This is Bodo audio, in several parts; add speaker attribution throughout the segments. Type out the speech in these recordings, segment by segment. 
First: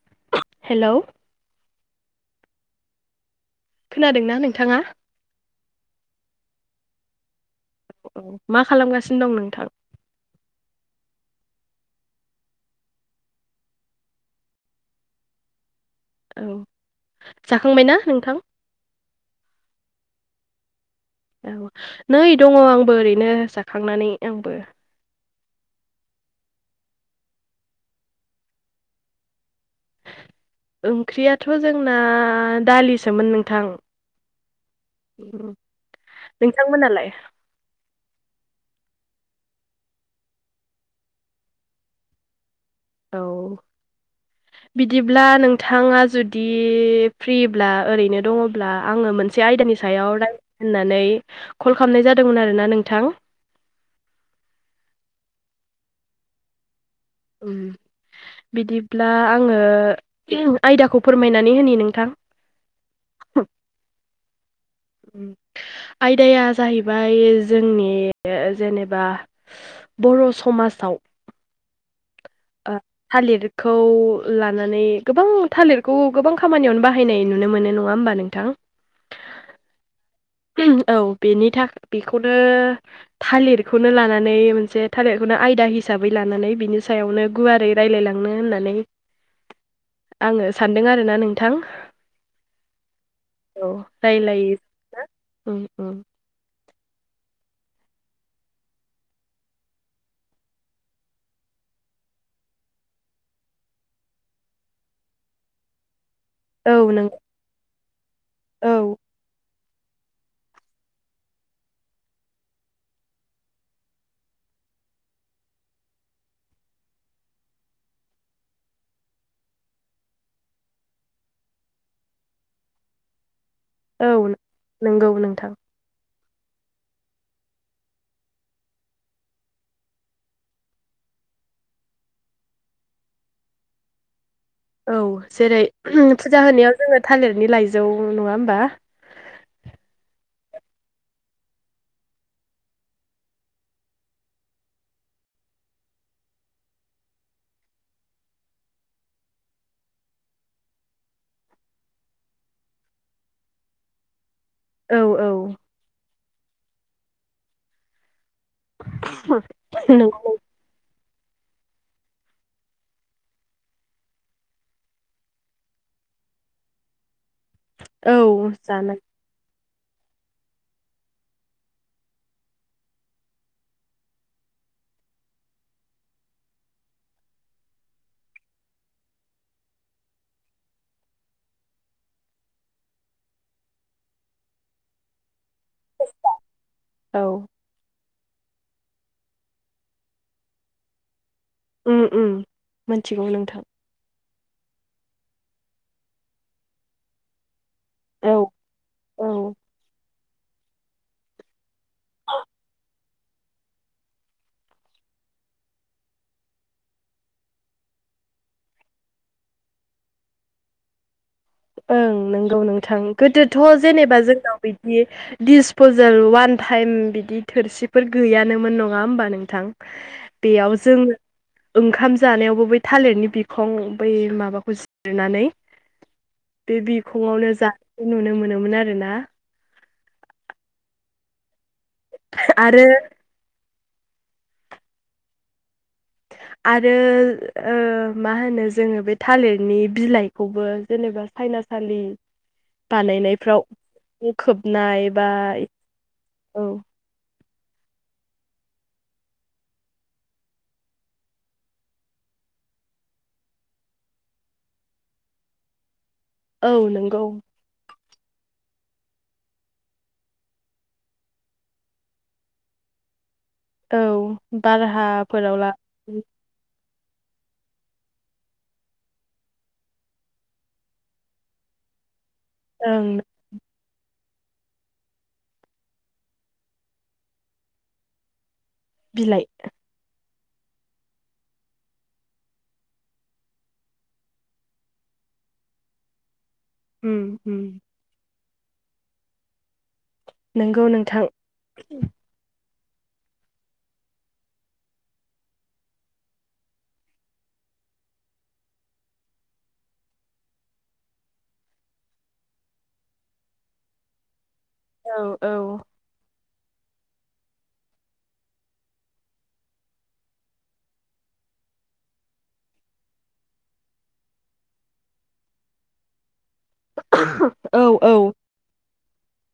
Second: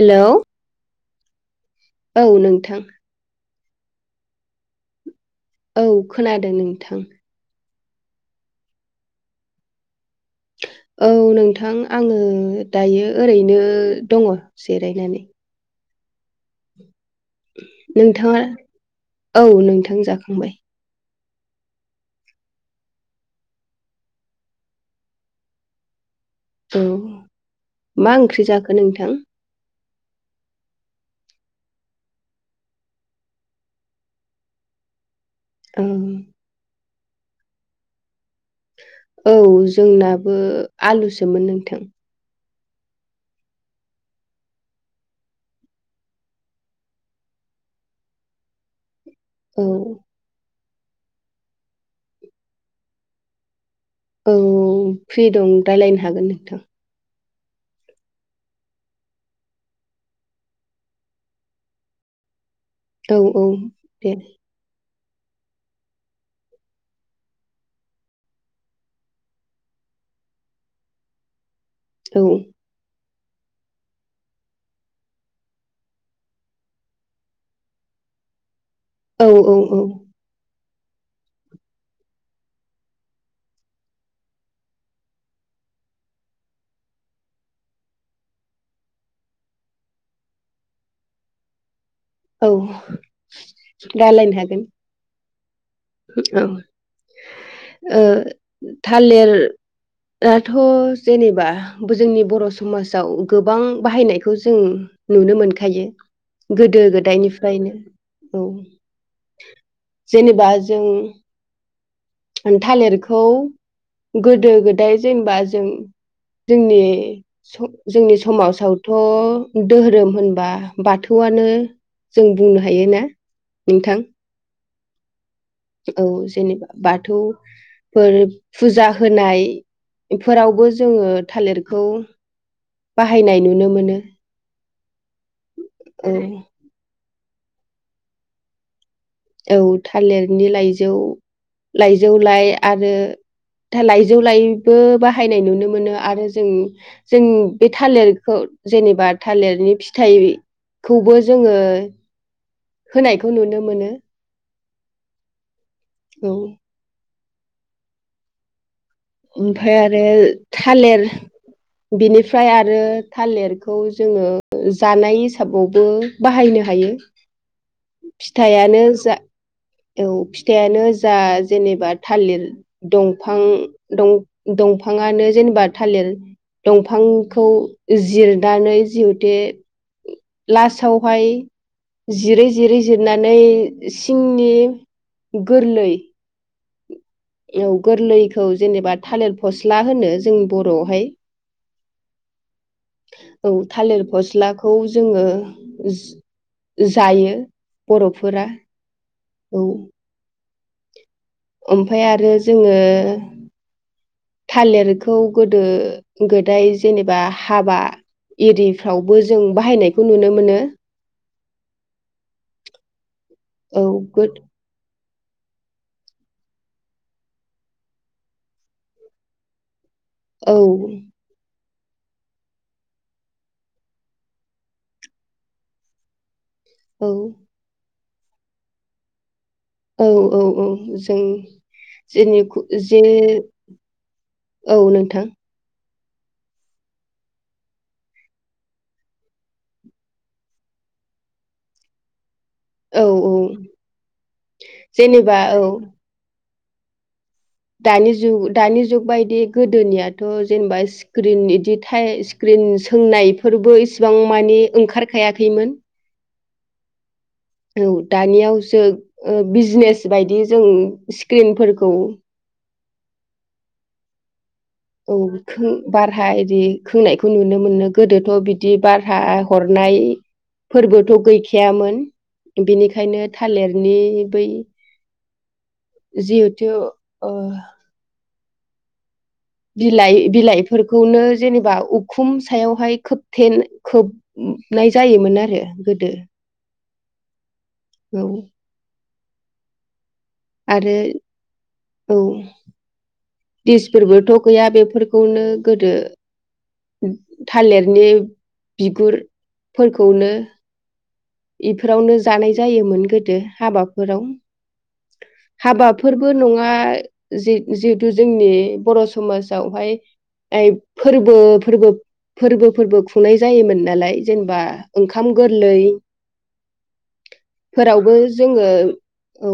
Speaker 1: हेलौ।
Speaker 2: हेल'।
Speaker 1: औ नोंथां।
Speaker 2: खोनादोंना नोंथांङा
Speaker 1: औ खोनादों नोंथां
Speaker 2: औ मा खालामगासिन दं नोंथां
Speaker 1: औ नोंथां आङो दायो ओरैनो दङ जिरायनानै।
Speaker 2: औ जाखांबायना नोंथां
Speaker 1: नोंथाङा औ नोंथां जाखांबाय।
Speaker 2: औ नै दंङ आंबो ओरैनो जाखांनानै आंबो
Speaker 1: औ मा ओंख्रि जाखो नोंथां।
Speaker 2: ओंख्रियाथ' जोंना दालिसोमोन नोंथां।
Speaker 1: ओं
Speaker 2: नोंथांमोनालाय
Speaker 1: औ जोंनाबो आलुसोमोन नोंथां
Speaker 2: औ। बिदिब्ला नोंथाङा जुदि फ्रिब्ला ओरैनो दङ ब्ला आंङो मोनसे
Speaker 1: औ
Speaker 2: आयदानि सायाव रायलाय होननानै कल खालामनाय जादोंमोन आरोना नोंथां।
Speaker 1: औ फ्रि दं रायज्लायनो हागोन नोंथां।
Speaker 2: उम बिदिब्ला आंङो आयदाखौ फोरमायनानै होनि नोंथां।
Speaker 1: औ औ दे।
Speaker 2: आयदाया जाहैबाय जोंनि जेनेबा बर' समाजाव
Speaker 1: औ।
Speaker 2: ओ थालिरखौ लानानै गोबां थालिरखौ गोबां खामानियावनो बाहायनाय नुनो मोनो नङा बा होमबा नोंथां।
Speaker 1: औ औ औ।
Speaker 2: औ बेनि थाख बेखौनो थालिरखौनो लानानै मोनसे थालिरखौनो आयदा हिसाबै लानानै बिनि सायावनो गुवारै रायलायलांनो होननानै आंङो सानदों आरोना नोंथां।
Speaker 1: औ रालायनो हागोन।
Speaker 2: औ औ।
Speaker 1: ओ थालिर दाथ' जेनेबा बो जोंनि बर' समाजाव गोबां बाहायनायखौ जों नुनो मोनखायो।
Speaker 2: औ
Speaker 1: गोदो
Speaker 2: नों
Speaker 1: गोदायनिफ्रायनो औ जेनेबा जों थालिरखौ गोदो - गोदाय जेनेबा जों जोंनि से जोंनि समाजावथ' धोरोम होनबा बाथौआनो जों बुंनो हायो ना नोंथां।
Speaker 2: ओ नंगौ नोंथां
Speaker 1: औ जेनेबा बाथौ फोर फुजा होनायफोरावबो जोङो थालिरखौ बाहायनाय नुनो मोनो।
Speaker 2: औ जेरै
Speaker 1: औ
Speaker 2: फुजा होनायाव जोंङो थालिरनि लाइजौ नंङा होमबा
Speaker 1: औ थालिरनि लाइजौ लाइजौ लाइ आरो दालाइजौ लायबो बाहायनाय नुनो मोनो आरो जों जों बे थालिरखौ जेनेबा थालिरनि फिथाइ खौबो जोङो होनायखौ नुनो मोनो।
Speaker 2: औ औ
Speaker 1: औ ओमफाय आरो
Speaker 2: नंगौ
Speaker 1: थालेर बिनिफ्राय आरो थालिरखौ जोङो जानाय हिसाबावबो बाहायनो हायो।
Speaker 2: औ
Speaker 1: फिथायानो
Speaker 2: जानाय
Speaker 1: जा औ फिथाइानो जा जेनेबा थालिर दंफां दं-दंफाङानो जेनेबा थालिर दंफांखौ जिरनानै जिहुथे लासावहाय जिरै जिरै जिरनानै सिंनि गोरलै
Speaker 2: औ
Speaker 1: एव गोरलैखौ जेनेबा थालिर फस्ला होनो जोंनि बर'आवहाय
Speaker 2: उम उम मोनथिगौ
Speaker 1: औ
Speaker 2: नोंथां
Speaker 1: थालिर फसला खौ जोङो जायो
Speaker 2: औ
Speaker 1: बर'फोरा औ ओमफाय आरो जोंङो थालिरखौ गोदो गोदाय जेनेबा हाबा एरिफ्रावबो जों बाहायनायखौ नुनो मोनो।
Speaker 2: ओं नंगौ नोंथां गोदोथ'
Speaker 1: औ
Speaker 2: जेनेबा
Speaker 1: गो
Speaker 2: जोंनाव बिदि दिसपजेल वान टाइम बिदि थोरसिफोर गैयानोमोन नंङा होमबा नोंथां
Speaker 1: औ
Speaker 2: बेयाव जोङो ओंखाम जानायावबो बै थालिरनि बिखं बै माबाखौ जिरनानै बे
Speaker 1: औ
Speaker 2: बिखंङावनो जानाय नुनो मोनोमोन आरोना
Speaker 1: औ औ औ जों जोंनि
Speaker 2: आरो
Speaker 1: जे औ नोंथां
Speaker 2: आरो ओ मा होनो जोङो बे थालिरनि बिलाइ खौबो जेनेबा सायनासालि
Speaker 1: औ औ
Speaker 2: बानायनायफ्राव खोबनाय बा
Speaker 1: जेनेबा औ
Speaker 2: औ
Speaker 1: दानि जुग दानि जुग बायदि गोदोनियाथ' जेनेबा सि स्क्रिन बिदि थ स्क्रिन सोंनायफोरबो इसिबां मानि ओंखारखायाखैमोन
Speaker 2: औ नंगौ
Speaker 1: औ दानियावसो ओ बिजिनेस बायदि जों स्क्रिनफोरखौ
Speaker 2: औ बाराहा
Speaker 1: औ खों बारहा इदि खोंनायखौ नुनो मोनो गोदोथ' बिदि बारा हरनाय फोरबोथ' गैखायामोन
Speaker 2: ओं
Speaker 1: बिनिखायनो थालेरनि बै जिहेतु ओ
Speaker 2: बिलाइ
Speaker 1: बिलाइ बिलाइफोरखौनो जेनेबा उखुम सायावहाय खोबथेन खोब नाय जायोमोन आरो गोदो।
Speaker 2: उम उम
Speaker 1: औ
Speaker 2: नंगौ
Speaker 1: आरो
Speaker 2: नोंथां
Speaker 1: औ गेसफोरबोथ' गैया बेफोरखौनो गोदो थालेरनि बिगुरफोरखौनो इफोरावनो जानाय जायोमोन गोदो हाबाफोराव
Speaker 2: औ औ
Speaker 1: हाबा फोरबो नङा जिहेतु जोंनि बर' समाजावहाय फोरबो फोरबो फोर्बो फोरबो खुंनाय जायोमोन नालाय जेनेबा ओंखाम गोरलै
Speaker 2: [unintelligible]
Speaker 1: फोरावबो
Speaker 2: औ
Speaker 1: जोङो औ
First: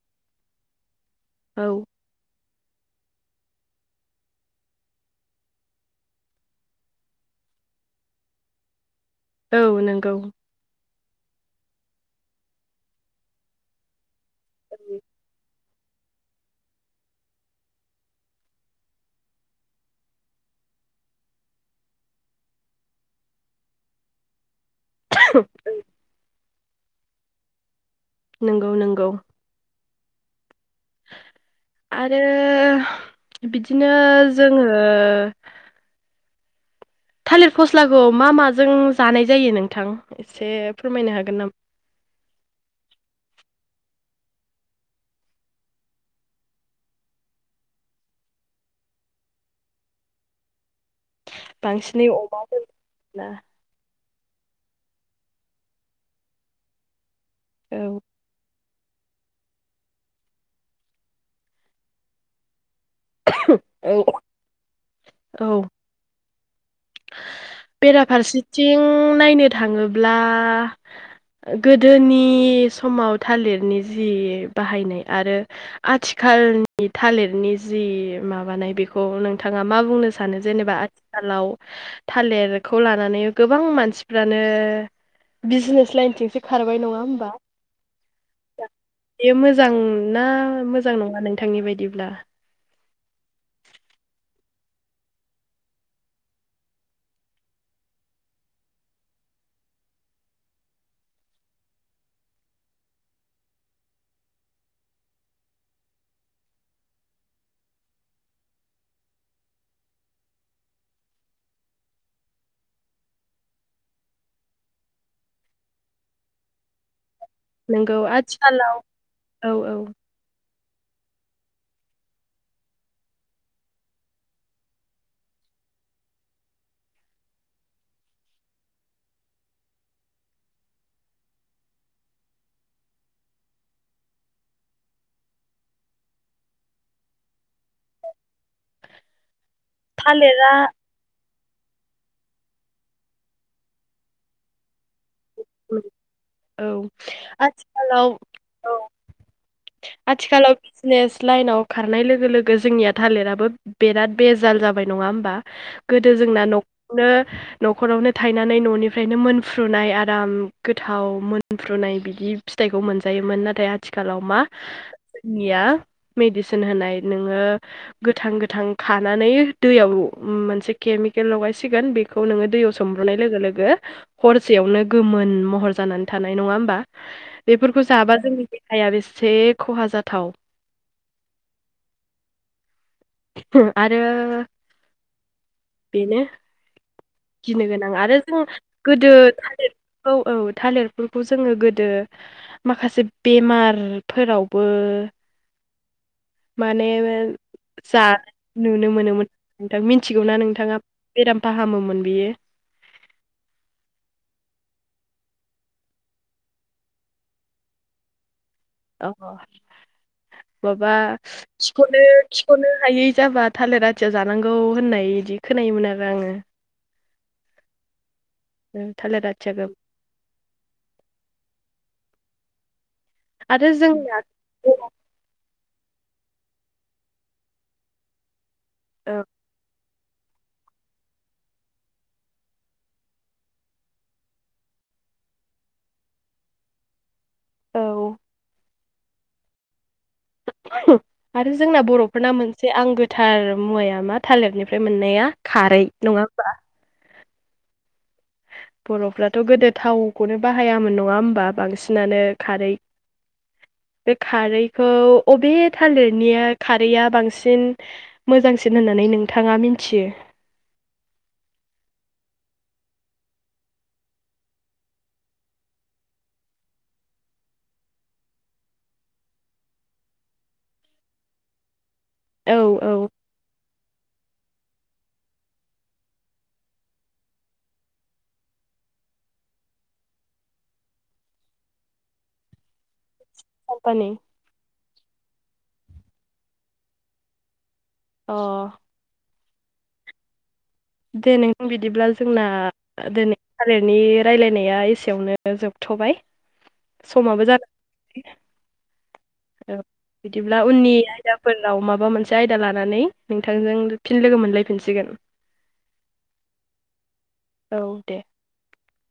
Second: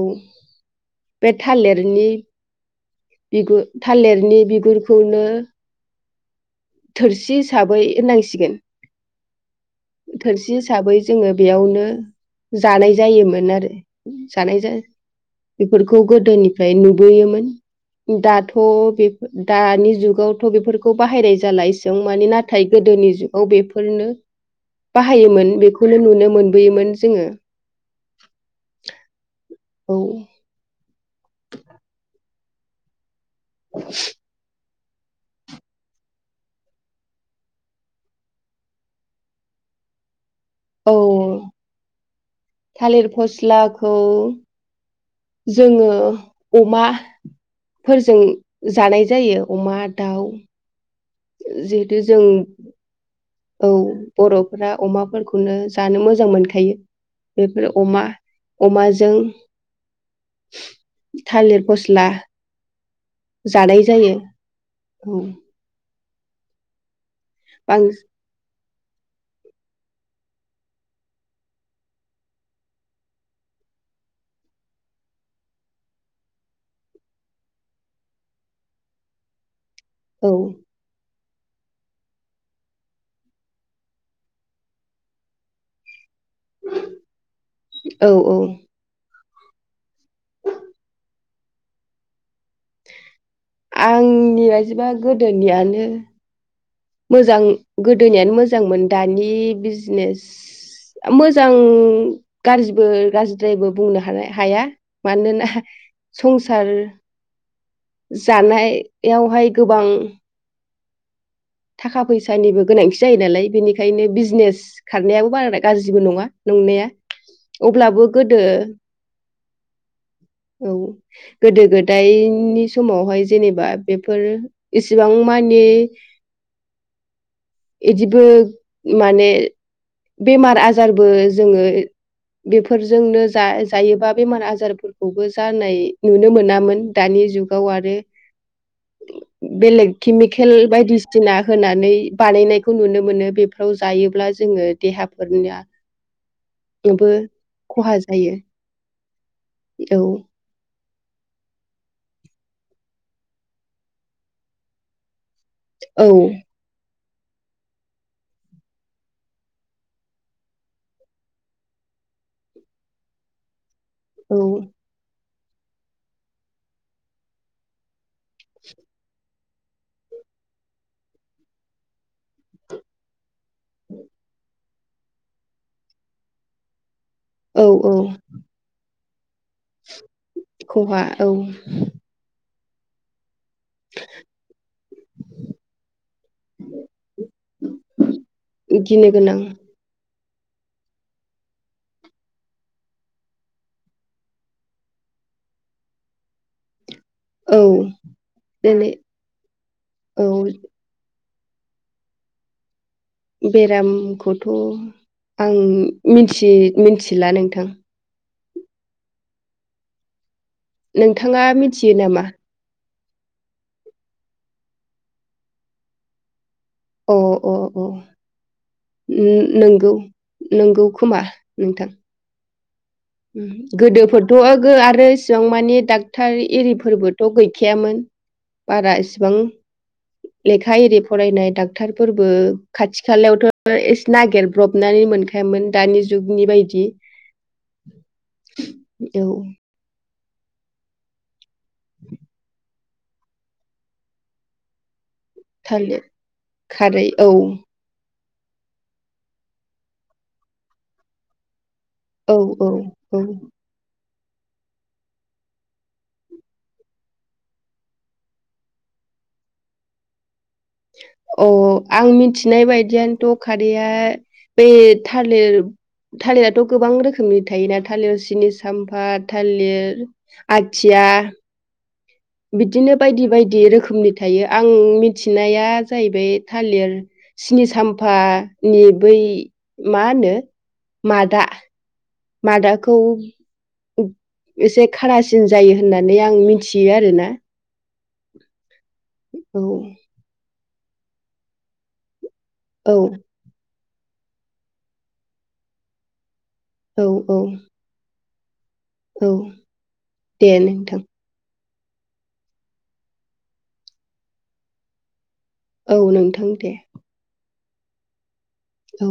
Speaker 1: बे
Speaker 2: औ
Speaker 1: थालेरनि बिगुर थालेरनि बिगुरखौनो थोरसि हिसाबै होननांसिगोन
Speaker 2: औ नोंगौ
Speaker 1: बि हिसाबै जोङो बेयावनो जानाय जायोमोन आरो। जानाय जा बिफोरखौ गोदोनिफ्राय नुबोयोमोन दाथ' बेफो दानि जुगावथ' बेफोरखौ बाहायनाय दालायजों माने नाथाय गोदोनि जुगाव बेफोरनो बाहायोमोन बे बेखौनो नुनो मोनबोयोमोन जोङो
Speaker 2: नोंगौ नोंगौ
Speaker 1: औ
Speaker 2: आरो बिदिनो जोङो थालिर फस्लाखौ मा माजों जानाय जायो नोंथां एसे
Speaker 1: औ
Speaker 2: फोरमायनो हागोन नामा?
Speaker 1: थालिर फस्लाखौ जोङो अमा फोरजों जानाय जायो अमा दाउ जिहेथु
Speaker 2: बांसिनै
Speaker 1: जों
Speaker 2: अमा दोनोब्ला
Speaker 1: औ बर'फोरा अमाफोरखौनो जानो मोजां मोनखायो बेफोर
Speaker 2: औ
Speaker 1: अमा अमाजों थालिर फस्ला जानाय जायो
Speaker 2: औ
Speaker 1: औ। बां
Speaker 2: बेराफारसेथिं नायनो थाङोब्ला गोदोनि समाव थालिरनि जि बाहायनाय आरो आथिखालनि थालिरनि जि माबानाय बेखौ नोंथाङा मा बुंनो
Speaker 1: औ
Speaker 2: सानो जेनेबा आथिखालाव थालेरखौ लानानै गोबां मानसिफ्रानो बिजनेस लाइनथिंसो खारबाय नङा होमबा
Speaker 1: औ औ
Speaker 2: बेयो मोजां ना मोजां नङा नोंथांनि बायदिब्ला?
Speaker 1: आंनि बायदिबा गोदोनियानो मोजां गोदोनियानो मोजांमोन दानि बिजनेस मोजां गाज्रिबो गाज्रिद्रायबो बुंनो हानो हाया मानोना संसार जानाय यावहाय गोबां थाखा फैसानिबो गोनांथि जायो नालाय बेनिखायनो भिजनेस खारनायाबो बाराद्राय गाज्रिबो नङा नंनाया
Speaker 2: नोंगौ
Speaker 1: अब्लाबो गोदो
Speaker 2: आथिखालाव औ औ
Speaker 1: औ गोदो गोदायनि समावहाय जेनेबा बेफोर इसिबां मानि इदिबो माने बेमार आजारबो जोङो बेफोरजोंनो जा जायोबा बेमार आजारफोरखौबो जानाय नुनो मोनामोन दानि जुगाव आरो
Speaker 2: [inaudible]
Speaker 1: बेले केमिकेल
Speaker 2: थालिरा
Speaker 1: बायदिसिना होनानै बानायनायखौ नुनो मोनो बेफ्राव जायोब्ला जोङो देहाफोरनिया
Speaker 2: औ
Speaker 1: बो खहा
Speaker 2: आथिखालाव
Speaker 1: जायो
Speaker 2: औ
Speaker 1: औ
Speaker 2: आथिखालाव बिजनेस लाइनाव खारनाय लोगो लोगो जोंनिया थालिराबो बेराद बेजाल जाबाय नङा होमबा?
Speaker 1: औ
Speaker 2: गोदो जोंना न'क नो न'खरावनो थायनानै न'निफ्रायनो मोनफ्रुनाय आराम गोथाव मोन मोफ्रुनाय बिदि फिथाइखौ मोनजायोमोन नाथाय आथिखालाव
Speaker 1: औ
Speaker 2: मा निया मेडिसिन होनाय नोङो गोथां गोथां खानानै दैयाव मोनसे केमिकेल लगायसिगोन बे खौ नोङो दैयाव सोमब्र'नाय लोगो लोगो हरसेयावनो गोमोन महर जानानै थानाय नङा होमबा?
Speaker 1: औ
Speaker 2: बेफोरखौ
Speaker 1: औ
Speaker 2: जाबा जोंनि देहाया बेसे खहा जाथाव
Speaker 1: खहा औ।
Speaker 2: होम आरो बेनो गिनो गोनां आरो जों
Speaker 1: गिनो
Speaker 2: गोदो
Speaker 1: गोनां
Speaker 2: थालिरफोरखौ औ थालिरफोरखौ जोङो गोदो माखासे बेमार फोरावबो माने
Speaker 1: औ
Speaker 2: जा
Speaker 1: दिनै
Speaker 2: नुनो मोनोमोन नोंथां
Speaker 1: औ
Speaker 2: मिथिगौना नोंथाङा बेराम फाहामोमोन बियो
Speaker 1: बेरामखौथ' आं मिथि-मिथिला नोंथां
Speaker 2: अ माबा
Speaker 1: नोंथाङा मिथियो
Speaker 2: खिख'नो
Speaker 1: नामा
Speaker 2: खनो हायै जाबा थालिर आथिया जानांगौ होननाय बिदि खोनायोमोन आरो आङो
Speaker 1: अ अ अ
Speaker 2: ओ, थालिर आथियाखौ
Speaker 1: नंगौ नंगौ खोमा नोंथां
Speaker 2: आरो जोंना
Speaker 1: गोदोफोरथ' ओगो आरोस जों माने डाक्टर एरिफोरबोथ' गैखायामोन बारा
Speaker 2: औ
Speaker 1: एसिबां
Speaker 2: [inaudible]
Speaker 1: लेखा एरि फरायनाय डाक्टरफोरबो खाथि खालायावथ' एसे नागिरब्रबनानै मोनखाया हायामोन दानि जुगनि बायदि
Speaker 2: औ
Speaker 1: औ
Speaker 2: [unintelligible] आरो जोंना बर'फोरना मोनस बेे आंगोथार मुवाया मा थालिरनिफ्राय मोननाया खारै
Speaker 1: थालिर
Speaker 2: नङा होम्बा
Speaker 1: खारै औ
Speaker 2: बर'फ्राथ' गोदो थावखौनो बाहायामोन नङा होमबा बांसिन होनानो
Speaker 1: औ औ
Speaker 2: खारै
Speaker 1: औ
Speaker 2: बे खारैखौ अबे थालिरनिया खारैया बांसिन मोजांसिन होननानै नोंथाङा मिथियो।
Speaker 1: अ आं मिथिनाय बायदियानोथ' खारदैया बे थालिर थालिराथ' गोबां रोखोमनि थायोना थालिर सिनि साम्फा थालिर आथिया
Speaker 2: औ औ
Speaker 1: बिदिनो बायदि बायदि रोखोमनि थायो आं मिथिनाया जाहैबाय थालिर सिनि साम्फानि बै मा होनो मादा मादाखौ
Speaker 2: कम्पानि
Speaker 1: एसे खारासिन जायो होननानै आं मिथियो आरोना
Speaker 2: अ
Speaker 1: औ
Speaker 2: दे नोंथां बिदिब्ला जोंना
Speaker 1: औ
Speaker 2: दोनै थालिरनि राय्लायनाया एसेयावनो जोबथ'बाय
Speaker 1: औ औ
Speaker 2: समाबो जाद औ
Speaker 1: दे
Speaker 2: बिदिब्ला
Speaker 1: नोंथां
Speaker 2: उननिया उनफोराव माबा मोनसे आयदा लानानै नोंथांजों फिन लोगो मोनलायफिनसिगोन
Speaker 1: औ नोंथां दे
Speaker 2: औ दे
Speaker 1: औ